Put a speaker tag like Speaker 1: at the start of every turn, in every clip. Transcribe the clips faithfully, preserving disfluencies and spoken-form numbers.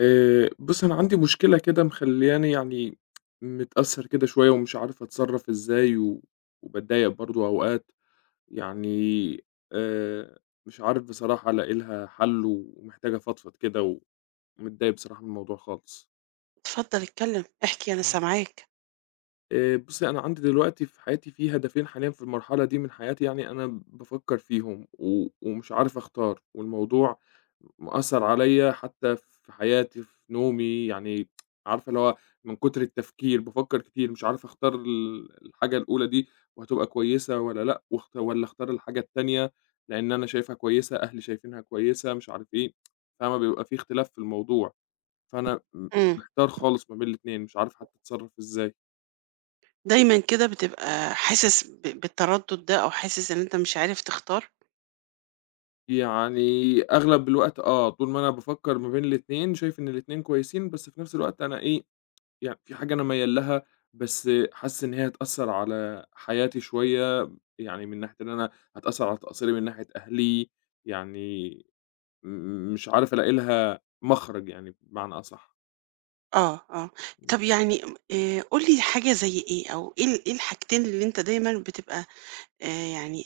Speaker 1: آآ، بُص، أنا عندي مشكلة كده مخلّياني يعني متأثّر كده شوية ومش عارف أتصرّف إزاي، و وباتضايق برضه أوقات، يعني آآ، مش عارف بصراحة ألاقي لها حَل ومحتاج أفضفض كده، ومتضايق بصراحة من الموضوع خالص.
Speaker 2: اتفضل اتكلم، احكي أنا سامعاك.
Speaker 1: آآ بُصّي، أنا عندي دلوقتي في حياتي في هدفين حاليًا في المرحلة دي من حياتي يعني أنا بافكّر فيهم و ومش عارف أختار، والموضوع مأثّر عليّا حتّى في حياتي، في نومي، يعني عارفة اللي هو من كتر التفكير بافكّر كتير مش عارف أختار ال الحاجة الأولى دي وهتبقى كويسة والّا لأ، واخت والّا أختار الحاجة التانية لإن أنا شايفها كويسة، أهلي شايفينها كويسة، مش عارف إيه، فاهمة؟ بيبقى في اختلاف في الموضوع، فأنا م
Speaker 2: إمم،
Speaker 1: محتار خالص ما بين الاتنين، مش عارف حتّى أتصرّف إزاي.
Speaker 2: دايمًا كده بتبقى حاسس ب بالتردد ده أو حاسس إن أنت مش عارف تختار؟
Speaker 1: يعني أغلب الوقت آه، طول ما أنا بافكّر ما بين الاتنين، شايف إن الاتنين كويسين، بس في نفس الوقت أنا إيه، يعني في حاجة أنا ميّال لها، بس حاسس إن هي هتأثّر على حياتي شوية، يعني من ناحية إن أنا هتأثّر على تقصيري من ناحية أهلي، يعني م مش عارف ألاقي لها مخرج يعني بمعنى أصح.
Speaker 2: آه، آه. طب يعني م آآ قُل لي حاجة زي إيه أو إيه ال إيه الحاجتين اللي أنت دايمًا بتبقى آآ يعني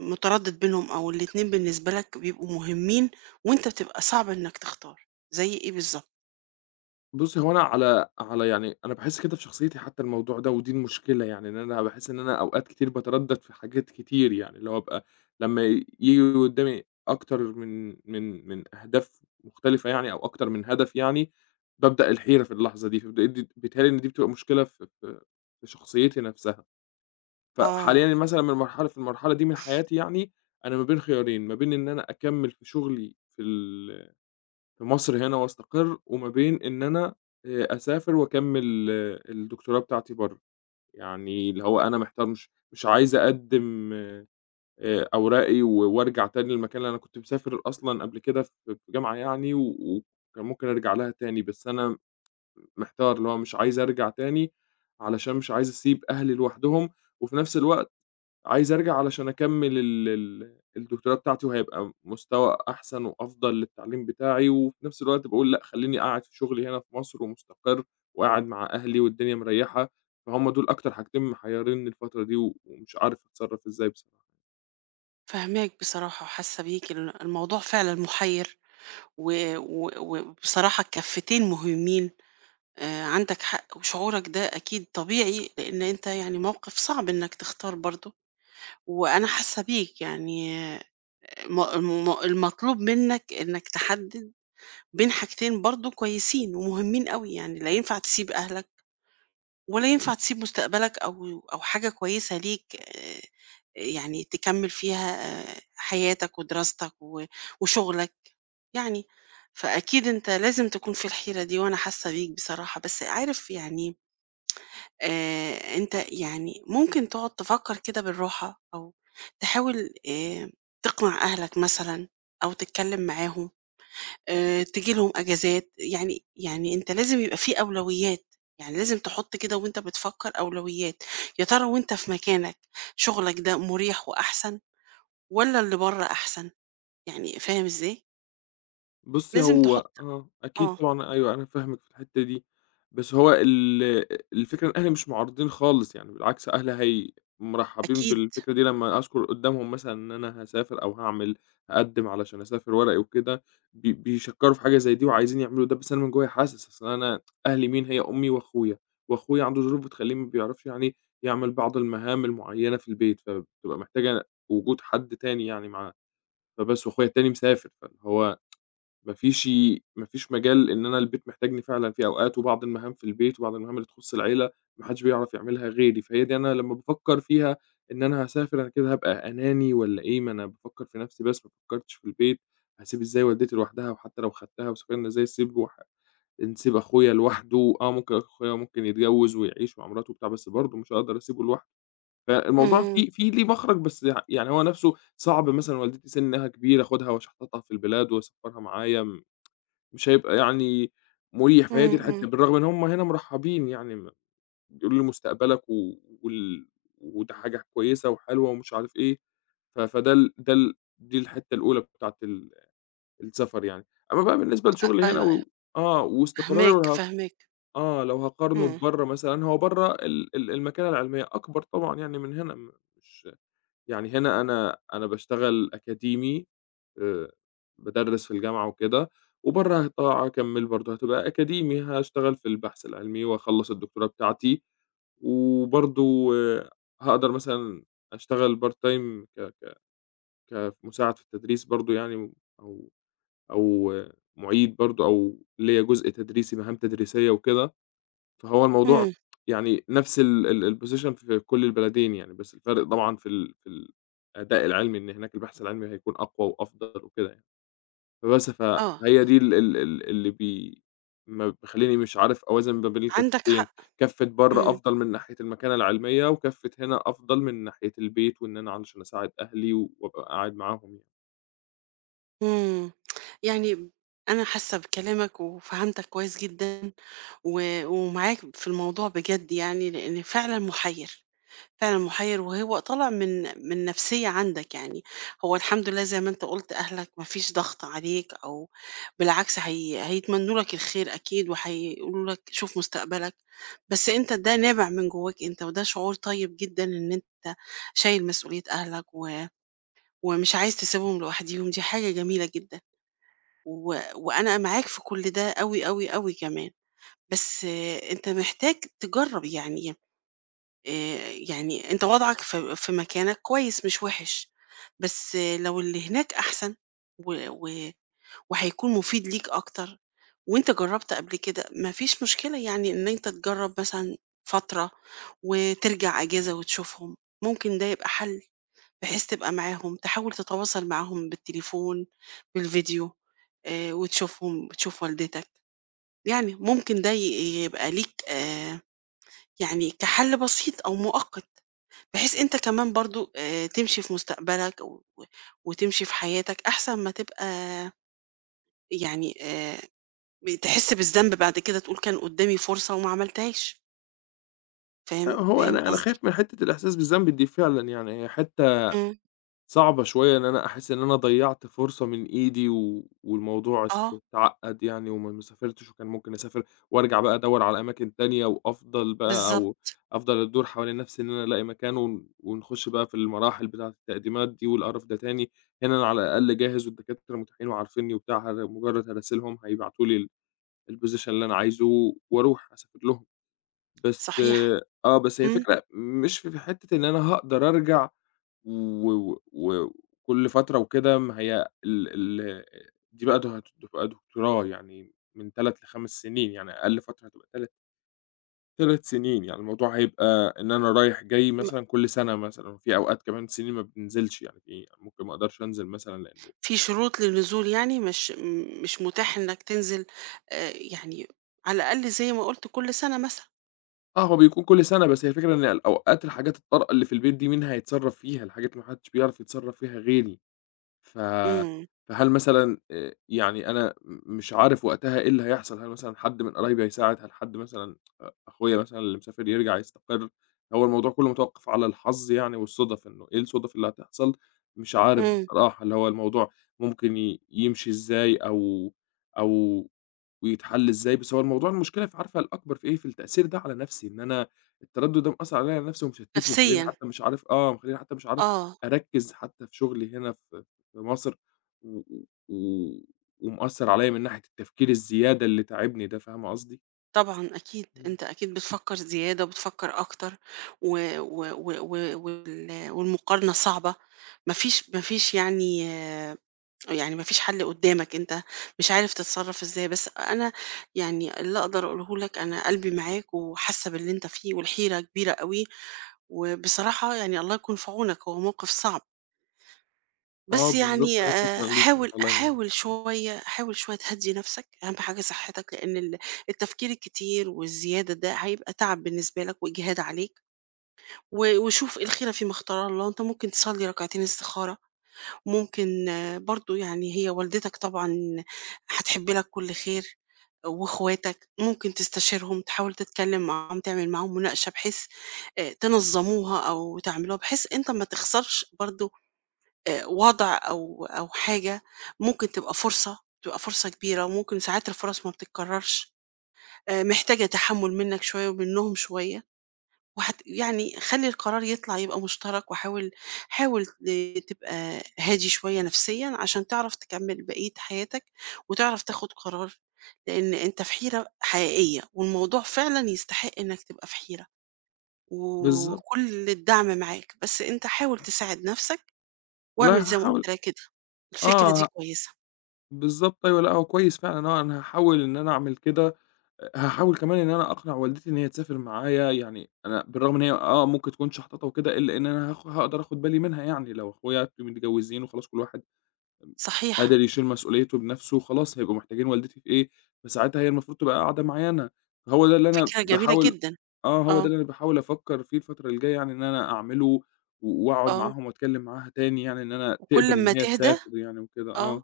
Speaker 2: متردد بينهم أو الاتنين بالنسبة لك بيبقوا مهمين وأنت بتبقى صعب إنك تختار، زي إيه بالضبط؟
Speaker 1: بُصّي، هو أنا على على يعني أنا باحس كده في شخصيتي حتى الموضوع ده، ودي المشكلة يعني إن أنا باحس إن أنا أوقات كتير باتردد في حاجات كتير يعني، اللي هو أبقى لمّا ييجي قدّامي أكتر من من من أهداف مختلفة يعني أو أكتر من هدف يعني، بابدأ الحيرة في اللحظة دي، فبت دي بيتهيأ لي إن دي بتبقى مشكلة في في في شخصيتي نفسها.
Speaker 2: آه،
Speaker 1: فحاليًا مثلًا من مرحلة في المرحلة دي من حياتي يعني، أنا ما بين خيارين، ما بين إن أنا أكمّل في شغلي في ال في مصر هنا وأستقر، وما بين إن أنا آآ أسافر وأكمّل آه، الدكتوراه بتاعتي برّه، يعني اللي هو أنا محتار مش مش عايز أقدّم آآ أوراقي و وأرجع تاني للمكان اللي أنا كنت مسافر أصلًا قبل كده في في جامعة يعني و وكان ممكن أرجع لها تاني، بس أنا محتار اللي هو مش عايز أرجع تاني علشان مش عايز أسيب أهلي لوحدهم، وفي نفس الوقت عايز أرجع علشان أكمّل ال ال الدكتوراه بتاعتي وهيبقى مستوى أحسن وأفضل للتعليم بتاعي، وفي نفس الوقت باقول لأ خلّيني قاعد في شغلي هنا في مصر ومستقر وقاعد مع أهلي والدنيا مريّحة، فهُم دول أكتر حاجتين محيّرينّي الفترة دي و ومش عارف أتصرّف إزاي بصراحة.
Speaker 2: فاهماك بصراحة وحاسة بيك، ال الموضوع فعلًا مُحيّر و و وبصراحة الكفتين مهمين. آآ عندك حق، وشعورك ده أكيد طبيعي، لإن أنت يعني موقف صعب إنك تختار برضه، وأنا حاسة بيك يعني آه، م الم المطلوب منك إنك تحدد بين حاجتين برضه كويسين ومهمين أوي، يعني لا ينفع تسيب أهلك، ولا ينفع تسيب مستقبلك أو أو حاجة كويسة ليك، آآ يعني تكمّل فيها آه، حياتك ودراستك و وشغلك، يعني فأكيد أنت لازم تكون في الحيرة دي وأنا حاسة بيك بصراحة، بس عارف يعني آآ أنت يعني ممكن تقعد تفكّر كده بالراحة أو تحاول آآ تقنع أهلك مثلًا أو تتكلّم معاهم، آآ تيجي لهم أجازات، يعني يعني أنت لازم يبقى في أولويات، يعني لازم تحُط كده وأنت بتفكّر أولويات، يا ترى وأنت في مكانك شغلك ده مُريح وأحسن والّا اللي برّه أحسن؟ يعني فاهم إزاي؟
Speaker 1: بُصّي،
Speaker 2: لازم
Speaker 1: هو
Speaker 2: تحُط.
Speaker 1: آه، أكيد
Speaker 2: آه،
Speaker 1: طبعًا أيوه، أنا فاهمِك في الحتّة دي، بس هو ال الفكرة إن أهلي مش معارضين خالص يعني بالعكس أهلي هي مرحّبين
Speaker 2: أكيد.
Speaker 1: بالفكرة دي لمّا أذكر قُدّامهم مثلًا إن أنا هاسافر أو هاعمل هاقدّم علشان أسافر ورقي وكده، بي بيشكّروا في حاجة زي دي وعايزين يعملوا ده، بس أنا من جوّايا حاسس أصل أنا أهلي مين؟ هي أمي وأخويا، وأخويا عنده ظروف بتخلّيه ما بيعرفش يعني يعمل بعض المهام المعيّنة في البيت، فبتبقى محتاجة وجود حد تاني يعني معاه، فبس وأخويا التاني مسافر، فاللي هو ما فيش ما فيش مجال إن أنا البيت محتاجني فعلًا في أوقات وبعض المهام في البيت وبعض المهام اللي تخُص العيلة ما حدش بيعرف يعملها غيري، فهي دي أنا لمّا بافكّر فيها إن أنا هاسافر أنا كده هابقى أناني والّا إيه؟ ما أنا بافكّر في نَفْسي بس ما فكّرتش في البيت، هاسيب إزاي والدتي لوحدها وحتى لو خدتها وسافرنا إزاي أسيب وح نسيب أخويا لوحده، آه ممكن أخويا ممكن يتجوّز ويعيش مع مراته وبتاع، بس برضه مش هاقدر أسيبه لوحده، فالموضوع
Speaker 2: إمم،
Speaker 1: فيه فيه ليه مخرج بس يع يعني هو نَفْسه صعب مثلًا والدتي سِنّها كبير آخُدها وأشحططها في البلاد وأسافرها معايا م مش هيبقى يعني مُريح، فهي دي
Speaker 2: إمم،
Speaker 1: الحتّة،
Speaker 2: إمم.
Speaker 1: بالضبط. بالرغم إن هُم هنا مرحّبين يعني م بيقولوا لي مستقبلك و وال وده حاجة كويسة وحلوة ومش عارف إيه، ف فده ال ده ال دي الحتّة الأولى بتاعة ال السفر يعني. أمّا بقى بالنسبة لشُغلي هنا
Speaker 2: أيوه، أيوه،
Speaker 1: و آه، واستقراري
Speaker 2: فاهماك،
Speaker 1: وه
Speaker 2: فاهماك.
Speaker 1: آه، لو هاقارنه
Speaker 2: إمم،
Speaker 1: ببرّه مثلًا، هو برّه ال ال المكانة العلمية أكبر طبعًا يعني من هنا، م مش يعني هنا أنا أنا باشتغل أكاديمي، آآ بادرّس في الجامعة وكده، وبرّه هت هاكمّل برضه هتبقى أكاديمي، هاشتغل في البحث العلمي وأخلّص الدكتوراه بتاعتي، وبرضه هاقدر مثلًا أشتغل part time ك ك كمساعد في التدريس برضه يعني أو أو آه، مُعيد برضه أو ليّا جزء تدريسي، مهام تدريسية وكده، فهو الموضوع
Speaker 2: إمم،
Speaker 1: يعني نفس ال ال الposition في كل البلدين يعني، بس الفرق طبعًا في ال في الأداء العلمي، إن هناك البحث العلمي هيكون أقوى وأفضل وكده يعني. فبس،
Speaker 2: آه.
Speaker 1: فهي دي ال ال ال اللي بي ما مخلّيني مش عارف أوازن ما بين
Speaker 2: عندك
Speaker 1: الكفتين،
Speaker 2: حق.
Speaker 1: كَفّة برّه
Speaker 2: إمم،
Speaker 1: أفضل من ناحية المكانة العلمية، وكَفّة هنا أفضل من ناحية البيت، وإن أنا علشان أساعد أهلي و- وأبقى قاعد معاهم يعني.
Speaker 2: إمم. يعني أنا حاسة بكلامك وفهمتك كويس جدًا و ومعاك في الموضوع بجد يعني، لإن فعلًا محيّر، فعلًا محيّر وهو طالع من من نفسية عندك يعني. هو الحمد لله زي ما أنت قُلت أهلك ما فيش ضغط عليك أو بالعكس هي هيتمنّوا لك الخير أكيد وهيقولوا لك شوف مستقبلك، بس أنت ده نابع من جواك أنت وده شعور طيب جدًا إن أنت شايل مسؤولية أهلك و ومش عايز تسيبهم لوحديهم دي حاجة جميلة جدًا، و وأنا معاك في كل ده أوي، أوي، أوي كمان، بس آه، أنت محتاج تجرّب يعني، آآ، يعني أنت وضعك في في مكانك كويس مش وِحِش، بس آه، لو اللي هناك أحسن و و وهيكون مفيد ليك أكتر وأنت جرّبت قبل كده، ما فيش مشكلة يعني إن أنت تجرّب مثلًا فترة وترجع أجازة وتشوفهم، ممكن ده يبقى حل. بحيث تبقى معاهم، تحاول تتواصل معاهم بالتليفون، بالفيديو، آآ، وتشوفهم، تشوف والدتك، يعني ممكن ده ي يبقى ليك، آآ، يعني كحل بسيط أو مؤقت، بحيث أنت كمان برضه آآ، تمشي في مستقبلك و و- وتمشي في حياتك أحسن ما تبقى يعني، آآ، بتحس بالذنب بعد كده تقول كان قدامي فرصة وما عملتهاش،
Speaker 1: أ
Speaker 2: فاهم
Speaker 1: هو
Speaker 2: فاهم
Speaker 1: أنا أنا
Speaker 2: قصدي؟
Speaker 1: خايف من حتّة الإحساس بالذنب دي فعلًا، يعني هي حتّة
Speaker 2: إمم،
Speaker 1: صعبة شوية إن أنا أحس إن أنا ضيّعت فرصة من إيدي و والموضوع ات
Speaker 2: آه،
Speaker 1: اتعقّد يعني وما ما سافرتش وكان ممكن أسافر وأرجع بقى أدوّر على أماكن تانية وأفضل بقى أو
Speaker 2: بالضبط،
Speaker 1: أفضل أدور حوالين نَفْسي إن أنا ألاقي مكان ون ونخُش بقى في المراحل بتاعة التقديمات دي والقرف ده تاني، هنا أنا على الأقل جاهز والدكاترة متاحين وعارفينّي وبتاع هر مُجرّد هاراسلهم هيبعتوا لي ال الposition اللي أنا عايزه وأروح أسافر لهم. بس
Speaker 2: صحيح،
Speaker 1: آه، بس هي
Speaker 2: إمم.
Speaker 1: الفكرة مش في في حتّة إن أنا هاقدر أرجع و و وكل فترة وكده ما هي ال ال دي بقى د هتبقى دكتوراه يعني من ثلاث لخمس سنين، يعني أقل فترة هتبقى تلات 3 سنين، يعني الموضوع هيبقى إن أنا رايح جاي
Speaker 2: م
Speaker 1: مثلًا كل سنة مثلًا، وفي أوقات كمان سنين ما بننزلش يعني في ممكن ما أقدرش أنزل مثلًا لإنه
Speaker 2: في شروط للنزول يعني مش م- مش متاح إنك تنزل. آه، يعني على الأقل زي ما قلت كل سنة مثلا.
Speaker 1: آه، هو بيكون كل سنة بس هي الفكرة إن الأوقات الحاجات الطارئة اللي في البيت دي مين هيتصرّف فيها؟ الحاجات اللي ما حدش بيعرف يتصرّف فيها غيري. ف
Speaker 2: امم،
Speaker 1: فهل مثلًا آآ، يعني أنا م مش عارف وقتها إيه اللي هيحصل، هل مثلًا حد من قرايبي هيساعد، هل حد مثلًا أ أخويا مثلًا اللي مسافر يرجع يستقر، هو الموضوع كله متوقف على الحظ يعني والصُدف، إنه إيه الصُدف اللي هتحصل، مش عارف
Speaker 2: امم،
Speaker 1: بصراحة، اللي هو الموضوع ممكن ي يمشي إزاي أو أو ويتحل إزاي، بس هو الموضوع المشكلة ف عارفة الأكبر في إيه، في التأثير ده على نفسي، إن أنا التردد ده مأثّر عليَّ على نفسي ومشتتني، مخلّيني
Speaker 2: نفسيا،
Speaker 1: حتى مش عارف آه، مخلّيني حتى مش عارف
Speaker 2: اه.
Speaker 1: أركّز حتى في شغلي هنا ف في مصر و و و ومأثّر عليّا من ناحية التفكير الزيادة اللي تاعبني ده، فاهمة قصدي؟
Speaker 2: طبعا اكيد
Speaker 1: إمم.
Speaker 2: انت اكيد بتفكر زياده وبتفكر اكتر و... و... و... و... وال- والمقارنه صعبه. مفيش مفيش يعني، آه، يعني مفيش حل قدامك، انت مش عارف تتصرف ازاي، بس انا يعني اللي اقدر اقوله لك، انا قلبي معاك وحاسه باللي انت فيه والحيره كبيره قوي. وبصراحة يعني الله يكون في عونك، هو موقف صعب،
Speaker 1: آه
Speaker 2: بس
Speaker 1: بالضبط،
Speaker 2: يعني
Speaker 1: أيوه
Speaker 2: آه،
Speaker 1: شكرًا ليكِ يعني،
Speaker 2: حاول،
Speaker 1: والله إن
Speaker 2: حاول شوية، حاول شوية تهدي نفسك، أهم حاجة صحتك، لأن ال- التفكير الكتير والزيادة ده هيبقى تعب بالنسبة لك وإجهاد عليك. و- وشوف الخيرة فيما اختار الله، أنت ممكن تصلي ركعتين استخارة، ممكن برضه يعني، هي والدتك طبعًا هتحب لك كل خير، واخواتك ممكن تستشيرهم، تحاول تتكلم معاهم، تعمل معاهم مناقشة بحيث آآ تنظموها أو تعملوها بحيث أنت ما تخسرش برضه آآ وضع أو أو حاجة ممكن تبقى فرصة، تبقى فرصة كبيرة، وممكن ساعات الفرص ما بتتكررش، آآ محتاجة تحمُّل منك شوية ومنهم شوية. وهت يعني خلّي القرار يطلع يبقى مشترك، وحاول، حاول ت تبقى هادي شوية نفسيًا عشان تعرف تكمّل بقية حياتك، وتعرف تاخد قرار، لإن أنت في حيرة حقيقية، والموضوع فعلًا يستحق إنك تبقى في حيرة،
Speaker 1: بالضبط،
Speaker 2: وكل الدعم معاك، بس أنت حاول تساعد نفسك، واعمل
Speaker 1: والله
Speaker 2: زي ما
Speaker 1: هاحاول
Speaker 2: قُلت لك كده، الفكرة دي
Speaker 1: آه،
Speaker 2: كويسة،
Speaker 1: بالضبط أيوه، لأ هو كويس فعلًا آه، أنا هاحاول إن أنا أعمل كده، هاحاول كمان إن أنا أقنع والدتي إن هي تسافر معايا، يعني أنا بالرغم إن هي آه ممكن تكون شحططة وكده، إلا إن أنا هاخ هاقدر آخُد بالي منها يعني، لو أخويا متجوزين وخلاص كل واحد
Speaker 2: صحيح،
Speaker 1: قادر يشيل مسؤوليته بنفسه، خلاص هيبقوا محتاجين والدتي في إيه، فساعتها هي المفروض تبقى قاعدة معايا أنا، فهو ده اللي أنا
Speaker 2: فكرة جميلة
Speaker 1: باحاول
Speaker 2: جدًا.
Speaker 1: آه، هو ده
Speaker 2: آه،
Speaker 1: اللي أنا باحاول أفكّر فيه الفترة الجاية يعني إن أنا أعمله، و وأقعد
Speaker 2: آه،
Speaker 1: معاهم وأتكلّم معاها تاني يعني إن أنا
Speaker 2: وكل
Speaker 1: تقبل
Speaker 2: أمّا
Speaker 1: إن هي
Speaker 2: تهدى
Speaker 1: تسافر يعني وكده آه،
Speaker 2: آه،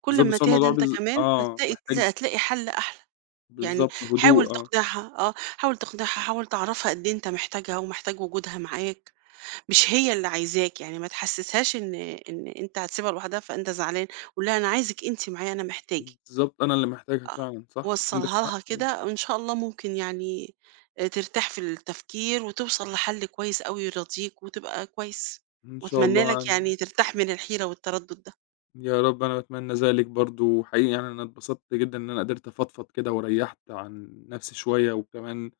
Speaker 2: كل
Speaker 1: بالضبط،
Speaker 2: أمّا
Speaker 1: بس هو
Speaker 2: تهدى
Speaker 1: الموضوع
Speaker 2: أنت
Speaker 1: بالض
Speaker 2: كمان
Speaker 1: آه،
Speaker 2: هتلاقي تل
Speaker 1: محتاج
Speaker 2: هتلاقي حل أحلى. يعني
Speaker 1: بالضبط، هدوء
Speaker 2: حاول
Speaker 1: آه،
Speaker 2: تقنعها، آه، حاول تقنعها، حاول تعرّفها قد إيه أنت محتاجها ومحتاج وجودها معاك، مش هي اللي عايزاك، يعني ما تحسسهاش إن إن أنت هتسيبها لوحدها فأنت زعلان، قُل لها أنا عايزِك أنتِ معايا، أنا محتاجِك.
Speaker 1: بالضبط أنا اللي محتاجها
Speaker 2: آه،
Speaker 1: فعلًا صح، عندِك
Speaker 2: وصّلها
Speaker 1: حق
Speaker 2: لها
Speaker 1: أيوه،
Speaker 2: كده وإن شاء الله ممكن يعني آآ ترتاح في التفكير وتوصل لحل كويس أوي يرضيك وتبقى كويس،
Speaker 1: إن شاء
Speaker 2: وأتمنى
Speaker 1: الله
Speaker 2: لك
Speaker 1: أنا
Speaker 2: يعني ترتاح من الحيرة والتردد ده.
Speaker 1: يا رب أنا أتمنى ذلك برضه، وحقيقي يعني أنا اتبسطت جدًا إن أنا قدرت أفضفض كده وريّحت عن نفسي شوية، وكمان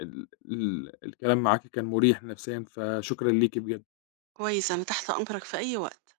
Speaker 1: ال ال الكلام معاكِ كان مُريح نفسيًا، فشكرًا ليكِ بجد.
Speaker 2: كويس، أنا تحت أمرك في أي وقت.